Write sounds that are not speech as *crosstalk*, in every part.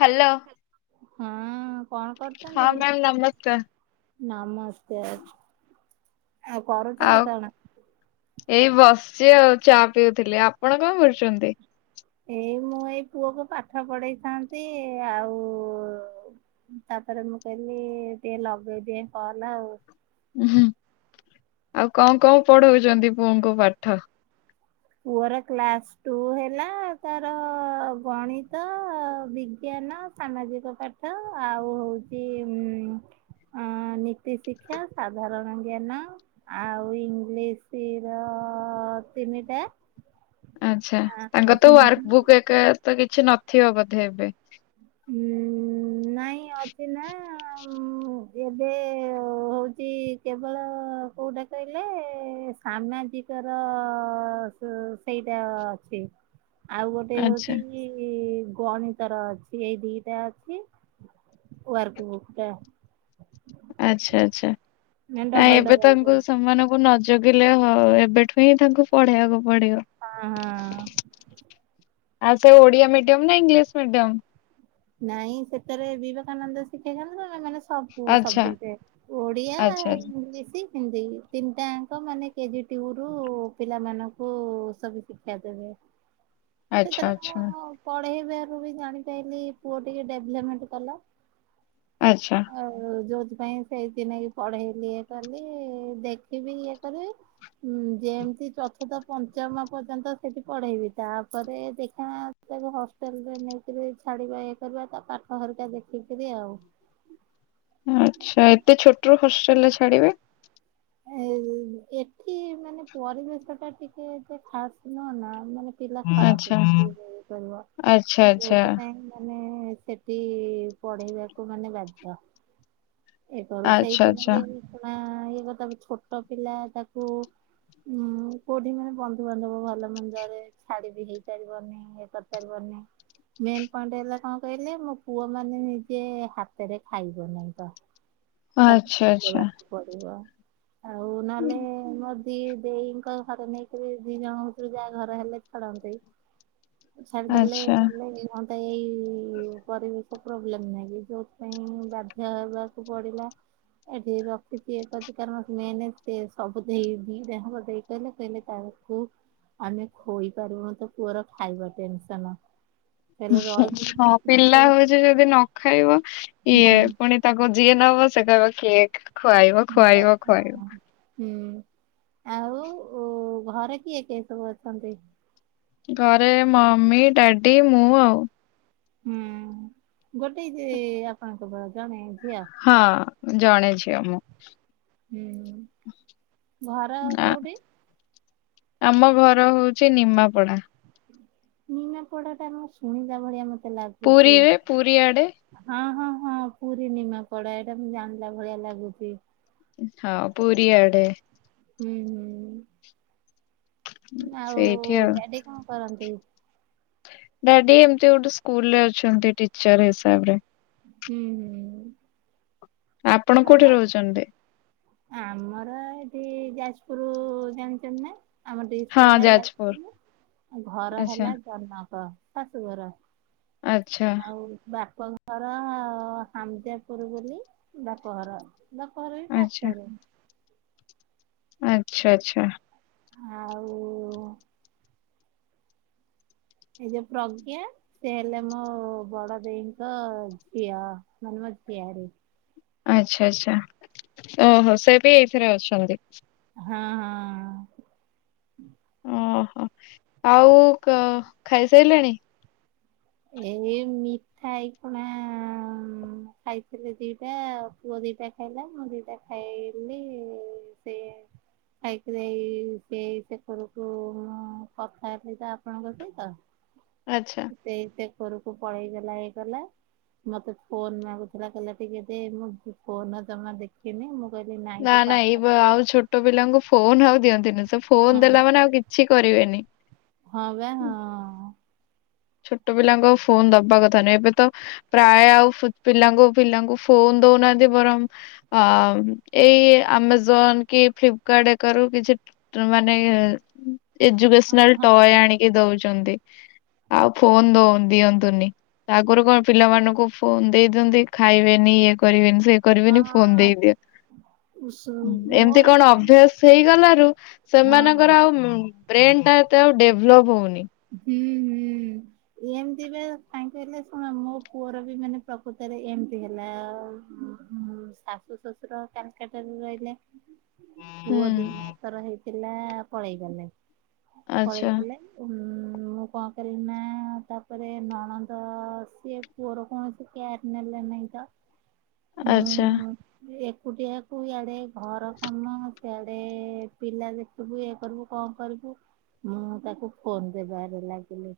Hello. ହଁ କଣ ହଁ କରୁଛନ୍ତି। ମ୍ୟାମ୍ ନମସ୍କାର। ନମସ୍ତେ ଅ ଆଉ ଆଉ କରୁଛନ୍ତି କଣ। ଏଇ ବସିଚ ଆଉ ଚା ପିଉଥିଲି ଆପଣ କଣ କରୁଛନ୍ତି। ଏଇ ମୁଁ ଏଇ ପୁଅକୁ ପାଠ ପଢେଇଥାନ୍ତି ଆଉ। ତାପରେ ମୁଁ କହିଲି ଟିକେ ଲଗେଇ ଟିଏ କନ ଆଉ। ଉ ଆଉ କଣ କଣ ପଢଉଛନ୍ତି ପୁଅଙ୍କୁ ପାଠ। ପୁଅର କ୍ଲାସ ଟୁ ହେଲା ତାର ଗଣିତ ବିଜ୍ଞାନ ସାମାଜିକ ପାଠ ଆଉ ହଉଚି ଉଁ ଆଁ ନୀତିଶିକ୍ଷା, ସାଧାରଣ ଜ୍ଞାନ ଆଉ ଇଂଲିଶ ର ତିନିଟା ଆଛା ତାଙ୍କର ତ ହିନ୍ଦୀ ୱାର୍କ ବୁକ୍ ଏକା ତ କିଛି ନଥିବ ବୋଧେ ଏବେ। ହୁଁ ଉଁ ନାଇଁ ଅ ଅଛି ନାଁ ମୁଁ ଏବେ ହଉଛି କେବଳ କୋଉଟା କହିଲେ ସାମାଜିକ ର ସ ସେଇଟା ଅଛି। ଆଉ ଗୋଟେ ଆଚ୍ଛା ହଉଛି ଗଣିତ ର ଅଛି। ଏଇ ଦିଟା ଅଛି ୱାର୍କଵୁକ୍ ଟା। ଆଚ୍ଛା ଆଚ୍ଛା ମାନେ ନାଇଁ ଡବଲ ଏବେ ଡବଲ କୁ ତାଙ୍କୁ ସମାନ ନଜଗିଲେ ହଉ ଏବେଠୁ ହିଁ ତାଙ୍କୁ ପଢେଇବାକୁ ପଡିବ। ହଁ ହଁ ଆଉ ସେ ଓଡିଆ ମିଡିୟମ ନା ଇଂଲିଶ ମିଡିୟମ ନାଇଁ ସେଥିରେ ବିବେକାନନ୍ଦ ଶିକ୍ଷାକେନ୍ଦ୍ର ନାଁ ମାନେ ସବୁ ଆଚ୍ଛା ସବଜେକ୍ଟ ଓଡିଆ ଆଚ୍ଛା ଇଂଲିଶ ହିନ୍ଦୀ, ତିନିଟାଙ୍କ ମାନେ କେଜି ଟିଉ ରୁ ପିଲାମାନଙ୍କୁ ସବୁ ଶିକ୍ଷା ଦେବେ। ଆଚ୍ଛା ସେଥିରେ ମୁଁ ଆଚ୍ଛା। ପଢେଇବାରୁ ବି ଜାଣିପାଇଲି ପୁଅ ଟିକେ ଡେଭଲପମେଣ୍ଟ କଲା। ଆଚ୍ଛା ଆଉ ଯୋଉଥିପାଇଁ ସେଇଥିିନାଗି ପଢେଇଲି ଇଏ କଲି ଦେଖିବି ଇଏ କରିବି। ହୁଁ ଯେମତି ଚତୁର୍ଥ ପଞ୍ଚମ ପର୍ଯ୍ୟନ୍ତ ସେଠି ପଢେଇବି ତା ପରେ ଦେଖଣା ତାକୁ ହଷ୍ଟେଲ ରେ ନେଇକିରି ଛାଡିବା ଇଏ କରିବା ତା ପାଠ ହରିକା ଦେଖିକିରି ଆଉ। ଆଚ୍ଛା ଏତେ ଛୋଟରୁ ହଷ୍ଟେଲ ରେ ଛାଡିବେ? ଏଁ ଏଠି ମାନେ ପରିବେଶ ଟା ଟିକେ ଏତେ ଖାସ ନୁହଁ ନା ମାନେ ପିଲା ଖରାପ ଆଚ୍ଛା ହେଇଛି କରିବ ଆଚ୍ଛା ଆଚ୍ଛା। ଯୋଉଥିପାଇଁ ମାନେ ସେ ଠି ପଢେଇବାକୁ ମାନେ ବାଧ୍ୟ। ଏକର ଆଚ୍ଛା ଆଚ୍ଛା ସେଇଥିିନାଗି ଏଇଖୁଣା ଇଏ କଣ ତାପରେ ଛୋଟ ପିଲା ତାକୁ ହୁଁ କୋଠି ମାନେ ବନ୍ଧୁବାନ୍ଧବ ଭଲମନ୍ଦରେ ଛାଡି ବି ହେଇ ପାରିବନି ଇଏ କରି ପାରିବନି। ମେନ୍ ପଏଣ୍ଟ ହେଲା କଣ କହିଲେ ମୋ ପୁଅ ମାନେ ନିଜେ ହାତରେ ଖାଇବ ନାହିଁ ତ ତାକୁ ଆଚ୍ଛା ଖୋଇ ଦେବାକୁ ପଡିବ ଆଉ ନହେଲେ ମ କି ଦେଇଙ୍କ ଘରେ ନେଇକିରି ଦି ଜଣଙ୍କ ଭିତରୁ ଯାହା ଘରେ ହେଲେ ଛାଡନ୍ତେ। ଛାଡ଼ି ଆଚ୍ଛା ଦେଲେ ଆଚ୍ଛା କଲେ ଇଏ ହୁନ୍ତା। ଏଇ ପରିବେଶ ପ୍ରୋବ୍ଲେମ ନାହିଁ କି ଯୋଉଥିପାଇଁ ବାଧ୍ୟ ହେବାକୁ ପଡିଲା। ଏଠି ରଖିଛି ଏ କରିଛି କାରଣ ମେନ୍‌ ସେ ସବୁ ଦେଇ ଦିଇଟା ଯାକ ଦେଇ କହିଲେ କହିଲେ ତାର ପୁଅ କୁ ଆମେ ଖୋଇପାରୁନୁ ତୋ ପୁଅର ଖାଇବା ଟେନସନ। କହିଲେ ରହିଯିବୁ ହଁ ପିଲା ହଉଛେ ଯଦି ନ ଖାଇବ ଇଏ ପୁଣି ତାକୁ ଯିଏ ନବ ସେ କହିବ କେକ୍ ଖୁଆଇବ, ମୁଁ ବା ଖୁଆଇବ, ଖୁଆଇବ, ହଁ। ହୁଁ ଆଉ ଘରେ କିଏ କିଏ ସବୁ ଅଛନ୍ତି। ଘରେ ମମି ଡାଡି ମୁଁ ଆଉ ହୁଁ ଗୋଟେ ଯେ ଆପଣଙ୍କ ଜଣେ ଝିଅ। ହଁ ଜଣେ ଝିଅ ମୁଁ ହୁଁ ଘର ନାଁ କୋଉଠି? ଆମ ଘର ହଉଛି ନିମାପଡା। ନିନା ପଡାଟା ଆମ ଶୁଣିଲା ଭଳିଆ ମତେ ଲାଗୁ ପୁରୀରେ ପୁରୀଆଡ଼େ ହଁ ହଁ ହଁ ପୁରୀ ନିମାପଡା ଏଇଟା ମୁ ଜାଣିଲା ଭଳିଆ ଲାଗୁଛି। ହଁ ପୁରିଆଡେ ହୁଁ ହୁଁ। ଆଉ ସେଇଠି ଆଉ ଡାଡି କଣକରନ୍ତି? ଡାଡି ଏମିତି ଗୋଟେ ସ୍କୁଲ ରେ ଅଛନ୍ତି ଟିଚର ହିସାବରେ। ହୁଁ ହୁଁ। ଆପଣ ଆମ କୋଉଠି ରହୁଛନ୍ତି? ଆମର ଏଠି ଯାଜପୁର ଜାଣିଛନ୍ତି ନା। ଆମ ଡିଷ୍ଟ୍ ହଁ ହେଲା ଯାଜପୁର ଯାଯପୁରୁ ଆଉ ଘର ଆଚ୍ଛା ହେଲା ଜନକ। ଶାଶୁଘର ଆଚ୍ଛା ଆଉ ବାପଘ। ଘର ସାମଜ୍ଯାପୁରୁ ବୋଲି ବାପଘର, ବାପଘର ବି ଫେକ୍। ଆଚଛା ଆଚ୍ଛା। ଆଉ ଏଇ ଯୋ ପ୍ରଜ୍ଞା ସେ ହେଲେ ମୋ ବଡଦେଇଙ୍କ ଝିଅ ମାନେ ମୋ ଝିଆରି। ଆଚ୍ଛା ଆଛା ଓହୋ ସେ ବି ଏଇଥିରେ ଅଛନ୍ତି। ହଁ ହଁ। ଓହୋ ଆଉ ଖାଇସାରିଲାଣି? ଏଇ ମିଠା ଏଇକଣା ଖାଇଥିଲେ ଦିଟା ଆ ପୁଅ ଦିଟା ଖାଇଲା ମୁଁ ଦିଟା ଖାଇଲି ସେ ଖାଇକି ଦେଇ ସେଇ ସେକରକୁ ମୁଁ କଥା ହେ ଆପଣଙ୍କ ସହିତ ଆଚ୍ଛା ସେଇତେ ଏକରକୁ ପଳେଇଗଲା ହେଇକଲା। ମତେ ଫୋନ୍‌ ମାଗୁଥିଲା କହିଲେ ଟିକେ ଦେ ମୁଁ ଫୋନ ଜମା ଦେଖ ଖିନି ମୁଁ କହିଲି ନାଇଁ ନା ତୁ ନା ଏଇ ପାଠ ପ ବ ଆଉ ଛୋଟ ପିଲାଙ୍କୁ ଫୋନ ଆଉ ଦିଅନ୍ତୁନି ସେ ଫୋନ ହଁ ଦେଲା ବା ମାନେ ଆଉ କିଛି କରିବେନି। ହଁ ବା ହଁ। ଛୋଟ ପିଲାଙ୍କୁ ଆଉ ଫୋନ୍‌ ଦବା କଥା ନହିଁ ଏବେ ତ ପ୍ରାୟ ଆଉ ପିଲାଙ୍କୁ ପିଲାଙ୍କୁ ଫୋନ ଦଉନାହାନ୍ତି ବରଂ ହଁ ଏଇ ଆମଜନ କି ଫ୍ଲିପକାର୍ଟ ଏକାରୁ କିଛି ମାନେ ଏଜୁକସନାଲ ହଁ ଟୟ ଆଣିକି ଦଉଛନ୍ତି। ଆଉ ଫୋନ ଦଉ ଦିଅନ୍ତୁନି। ଆଗରୁ କଣ ପିଲାମାନଙ୍କୁ ଫୋନ୍ ଦେଇ ଦିଅନ୍ତି। ଖାଇବେନି ଇଏ କରିବେନି ସି କରିବେନି ଫୋନ ହଁ ହଁ ଦେଇଦିଅନ୍ତି। ଏମିତି ମୋର ତ କଣ ମାନେ ଅଭ୍ୟାସ ହେଇଗଲାରୁ। ହଁ। ସେମାନଙ୍କର ଆଉ ବ୍ରେନ ଟା ଏତେ ଆଉ ଡେଭଲପ ହଉନି। ହୁଁ ହୁଁ। ଏମିତି ପା କାହିଁକି ହେଲେ ଶୁଣ। ମୋ ପୁଅର ବି ମାନେ ପ୍ରକୃତରେ ଏମତି ହେଲା ଆ। ହୁଁ। ଶାଶୁ ଶ୍ୱଶୁର କାଲକାଟାରେ ରହିଲେ। ହୁଁ ପୁଅ ଦିନକର ହେଇଥିଲା ପଳେଇ ଗଲେ। ଆଚ୍ଛା ପଳେଇଗଲେ ମୁଁ କଣ କରିବିନା ତାପରେ ନଣନ୍ଦ ସିଏ ପୁଅର କୌଣସି କେୟାର ନେଲେ ନାଇଁ ତ। ଆଚ୍ଛା ମୁଁ ଏକୁଟିଆକୁ ୟାଡେ ଘର କାମ ସେଆଡେ ପିଲା ଦେ ସବୁ ଇଏ କରିବୁ କଣ କରିବୁ। ମୁଁ ତାକୁ ଫୋନ କରିବି ଆରେ ଲାଗିଲେ।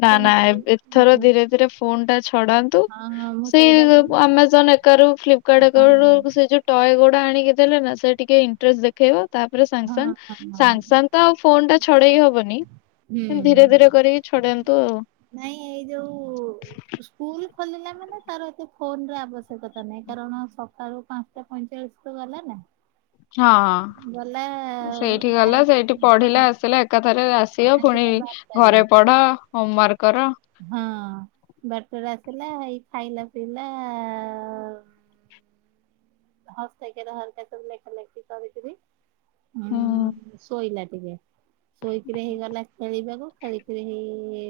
ନା ନା ଏଥର ଧୀରେ ଧୀରେ ଫୋନ ଟା ଛଡାନ୍ତୁ ହଁ ହଁ ମୁଁ ସେଇଟା ସେଇ ବା ଆମାଜନ କାରୁ ଫ୍ଲିପକାର୍ଟ ହଁ ଆରୁ ହଁ ସେ ଯୋଉ ଟୟ ଗୁଡା ଆଣିକି ଦେଲେ ନା ସେ ଟିକେ ଇଣ୍ଟରେଷ୍ଟ ଦେଖେଇବ। ତାପରେ ହଁ ସାଙ୍ଗସାଙ୍ଗ ହଁ ସାଙ୍ଗସାଙ୍ଗ ତ ଆଉ ଫୋନ ଟା ଛଡେଇ ହବନି। ହୁଁ ଧୀରେ ଧୀରେ କରିକି ଛଡାନ୍ତୁ। ଆଉ ନାଇଁ ଏଇ ଯୋଉ ସ୍କୁଲ ଖୋଲିଲା ମାନେ ତାର ଏତେ ଫୋନ ଆବଶ୍ୟକତା ନାହିଁ କାରଣ ସକାଳୁ ପା ପାଞ୍ଚ ଟା ପଇଁଚାଳିଶି ରୁ ଗଲା ନା। ହଁ ଗଲା ହଁ ସେଇଠି ଆଉ ଗଲା ସେଇଠି ପଢିଲା ହଁ ଆସିଲା ଏକାଥରେ ଆସିବ ପୁଣି ଆସିଲା ବାରଟାରେ ଘରେ ପଢ ହୋମ ୱାର୍କ କର। ହଁ ବାଟରେ ଆସିଲା ହେଇ ଖାଇଲା ପିଇଲା ହସେଇ କାର ହେରିକା ସବୁ ଲେଖା ଲେଖି କରୁଥିଲି ହୁଁ ଉଁ ଶୋଇଲା ଟିକେ। ଶୋଇକେରି ହେଇଗଲା ଖେଳିବାକୁ ଖେଳିଖେଳି ହେଇ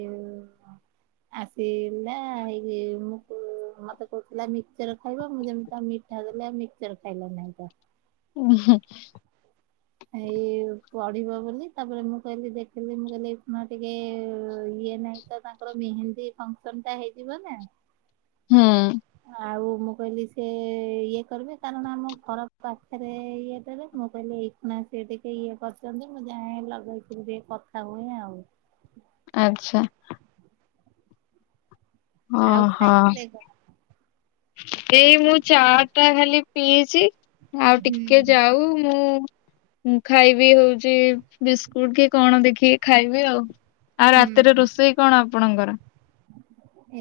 ଆସିଲା ହେଇ ମତେ ମତେ କହୁଥିଲା ମିକଚର ଖାଇବ ମୁଁ ଯେମିତି ତା ମିଠା ଦେଲେ ଆଉ ମିକଚର ଖାଇଲା ନାହିଁ ତ। *unintelligible* ଏଇ ପଢିବ ବୋଲି ତାପରେ ମୁଁ କହିଲି ଦେଖିଲି ମୁଁ କହିଲି ଏଇ କ୍ଷୀଣା ଟିକେ ଇଏ ନାହିଁ ତ ତାଙ୍କର ମେହେନ୍ଦୀ ଫଙ୍କସନ ଟା ହେଇଯିବ ନା। ହୁଁ। ଆଉ ମୁଁ କହିଲି ସିଏ ଇଏ କରିବେ କାରଣ ଆମ ଖରାପ୍ ଭାଶାରେ ଇଏ କରିବେ। ମୁଁ କହିଲି ଏଇକୁଣା ସିଏ ଟିକେ ଇଏ କରିଛନ୍ତି ମୁଁ ଯାଏ ଲଗେଇକି ଟିକେ କଥା ହୁଏ ଆଉ। ଆଚ୍ଛା। ଅ ଆଉ ହ। ଖାଇଥିଲେ କଣ? ଏଇ ମୁଁ ଚାଟା ଖାଲି ପିଇଛି। ମୁଁ ଆଉ ଟିକେ ହୁଁ ଯାଉ ମୁଁ ମୁଁ ଖାଇବି ହଉଛି ବିସ୍କୁଟ କି କଣ ଦେଖିକି ଖାଇବି ଆଉ। ଆଉ ରାତିରେ ହୁଁ ରୋଷେଇ କଣ ଆପଣଙ୍କର।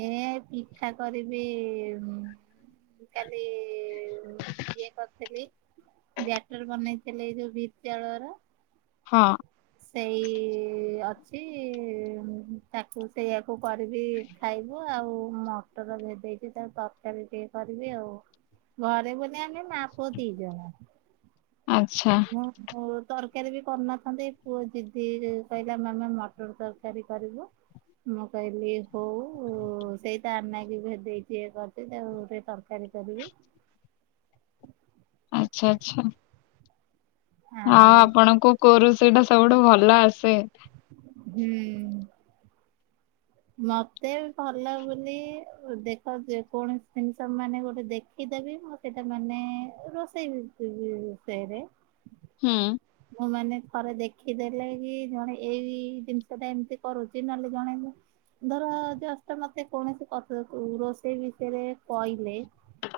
ଏ ପିଠା କରିବି। ମୁଁ କାଲି ଇଏ କରିଥିଲି। ବ୍ୟାଟର ବନେଇଥିଲି ଏଇ ଯୋଉ ବିଦ୍ୟା ଲୟର। ହଁ। ସେଇ ଅଛି ତାକୁ ସେଇଆକୁ କରିବି ଖାଇବୁ ଆଉ ମଟର ଭେଦେଇଛି ତାର ତରକାରୀ ଟିକେ କରିବି ଆଉ। ଘରେ ବୋଲି ଆମେ ମା ପୁଅ ଦି ଟା। ଆଚ୍ଛା। ହଉ ତରକାରୀ ବି କରିନଥାନ୍ତି। ପୁଅ ଜିଦି କରିଲା ମାମା ମଟର ତରକାରୀ କରିବୁ। ମୁଁ କହିଲି ହଉ ସେଇ ତାରି ଲାଗି ଭେଦେଇଦିଏ ତାକୁ *unintelligible* ଗୋଟେ ତରକାରୀ। ତରକାରୀ କରିବି। ଆଛା ଆଛା। ଆ ଆଉ ଆପଣଙ୍କୁ କୋଉ ରୋଷେଇ ଟା ସବୁଠୁ ଭଲ ଆସେ। ଭେ ମତେ ଭଲ ବୋଲି ଦେଖ ଯେ କୌଣସି ଜିନିଷ ମାନେ ଗୋଟେ ଦେଖି ଶିଖିଦେବି ମୁଁ ସେଇଟା ମାନେ ରୋଷେଇ। *unintelligible* ହୁଁ। ମୁଁ ମାନେ ଥରେ ଦେଖିଦେଲେ କି ଜଣେ ଏଇ ଜିନିଷ ଟା ଏମିତି କରୁଚି ନହେଲେ ଜଣେ ମୁ ଧର ଜଷ୍ଟ୍ ମତେ କୌଣସି *unintelligible* ରୋଷେଇ ବିଷୟରେ କହିଲେ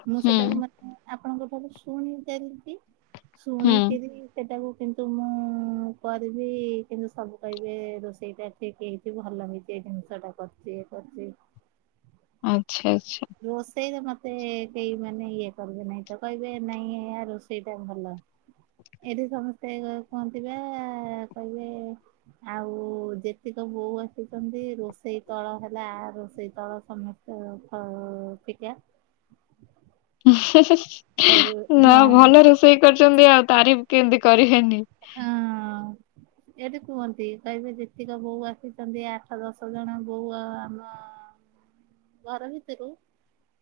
ମୁଁ ହୁଁ ସେଟାକୁ ମାନେ ଆପଣଙ୍କ ଠାରୁ ଶୁଣିଦେବି ହୁଁ ଶୁଣିକିରି ସେଟାକୁ କିନ୍ତୁ ମୁଁ କରିବି କିନ୍ତୁ ସବୁ କହିବେ ରୋଷେଇଟା ଠିକ୍ ହେଇଚି। *unintelligible* ଭଲ ହେଇଚି ଏଇ ଜିନିଷ ଟା କରିଚି ଏ କରଚି। ଆଚ୍ଛା ଆଚ୍ଛା। ରୋଷେଇ ରେ ମତେ କେହି ମାନେ ଇଏ କରିବେ ନାହିଁ ତ କହିବେ ନାଇଁ ଇଆ ରୋଷେଇ ଟା ଭଲ। ଏଇଠୁ ସମସ୍ତେ କୁହନ୍ତି ବା କହିବେ ଆଉ ଯେତିକ ବୋଉ ଆସିଚନ୍ତି ରୋଷେଇ ତଳ ହେଲା ରୋଷେଇ ତଳ ସମସ୍ତେ ଉଁ -ଫ- ଫିକା। କହିବେ ନା ହଁ ଭଲ ରୋଷେଇ କରିଚନ୍ତି ଆଉ ତାରିଫ୍ କେମିତି କରିିବେନି। ହଁ। ଏଇଠି କୁହନ୍ତି କହିବେ ଯେତିକ ବୋଉ ଆସିଚନ୍ତି ଆଠ ଦଶ ଜଣ ବୋଉ ଆମ ଘର ଭିତୁରୁ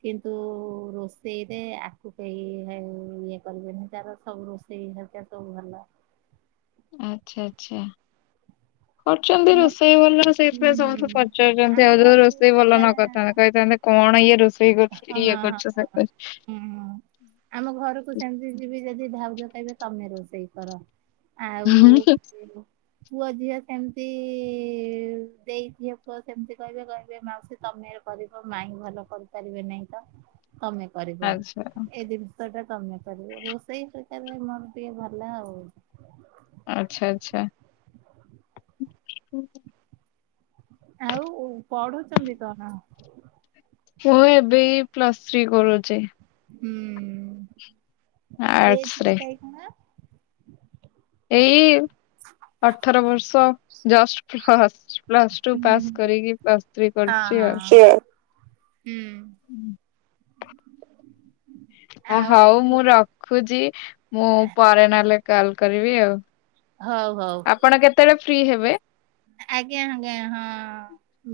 କିନ୍ତୁ ରୋଷେଇରେ ଆକୁ କେହି ଇଏ କରିବେନି ତାର ସବୁ ରୋଷେଇ ସେଇ *unintelligible* ସବୁ ଭଲ। ଆଚ୍ଛା- ଆଚ୍ଛା। କରୁଚନ୍ତି ଆମ ରୋଷେଇ ଭଲ ସେଇଥିପାଇଁ ହୁଁ ସମସ୍ତେ ଆମ ପଚାରୁଚନ୍ତି ଆଉ ଯଉ ଘରକୁ ରୋଷେଇ ଭଲ ନ କରିଥାନ୍ତେ କହିଥାନ୍ତେ କଣ ଇଏ ରୋଷେଇ କରୁଚି ହଁ ହଁ ଇଏ ହଁ କରୁଚ *unintelligible* ହୁଁ ଆମ ଘରକୁ ସେମିତି ଯିବି ଯଦି ଭାଉଜ କହିବେ ତମେ ରୋଷେଇ କର। ଆଉ କରୁଛୁ ପୁଅ ଝିଅ ସେମିତି ଦେଇ ଝିଅ ପୁଅ ସେମିତି କହିବେ -କହିବେ ମାଉସୀ ତମେ କରିବ ମାଇଁ ଭଲ କରିପାରିବେ ନାଇଁ ତ ତମେ କରିବ ଆଚ୍ଛା ଏ *unintelligible* *unintelligible* କରିବ ରୋଷେଇ ପ୍ରକାର ମୋର ଟିକେ ଭଲ ଆଉ। ଆଛା ଆଚ୍ଛା। ଆଉ ଉ- ପଢୁଚନ୍ତି କଣ ‌? ମୁଁ ଏବେ ଏଇ ପ୍ଲସ୍ ଥ୍ରୀ କରୁଚି। ଆର୍ଟସ ରେ ହୁଁ। ଏଇ ଅଠର ବର୍ଷ। ଜଷ୍ଟ୍ ପ୍ଲସ୍- ପ୍ଲସ୍ ଟୁ ହୁଁ ପାସ୍ ହୁଁ। କରିକି ପ୍ଲସ୍ ଥ୍ରୀ ହଁ କରୁଚି ହଁ ଆଉ। ହୁଁ। ହଁ- ଆଉ ହଉ ମୁଁ ରଖୁଚି। ମୁଁ ପରେ ନହେଲେ କଲ୍ କରିବି ଆଉ। ହଉ ହଉ। ଆପଣ କେତେବେଳେ ଫ୍ରି ହେବେ? ଆଜ୍ଞା ଆଜ୍ଞା ହଁ।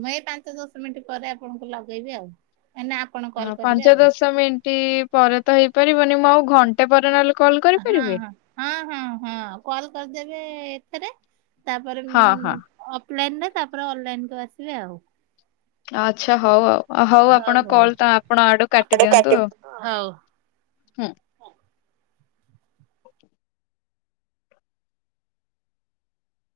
ମୁଁ ଏଇ ପାଞ୍ଚ ଦଶ ମିନିଟ୍ ପରେ ଆପଣଙ୍କୁ ଲଗେଇବି ଆଉ କାଇଁନା ଆ ହଁ ପାଞ୍ଚ ଦଶ ମିନିଟ୍ ପରେ ତ ହେଇପାରିବନି ମୁଁ ଆଉ ଘଣ୍ଟେ ପରେ ନହେଲେ କଲ୍ ହଁ କରିପାରିବି? ହଁ। ହଁ- ହଁ- ହଁ କଲ୍ କରିଦେବେ ଏତେରେ ତାପରେ ହଁ ହଁ ଉଁ ଅଫଲାଇନ୍ ରେ ତାପରେ ଅନଲାଇନ୍ କୁ ଆସିବେ ଆଉ। ଆଚ୍ଛା ହଉ ଆଉ ହଉ ଆପଣ କଲ୍ ଟା ଆପଣ ଆଡୁ କାଟିଦିଅନ୍ତୁ ଆଉ। ହଉ ହୁଁ।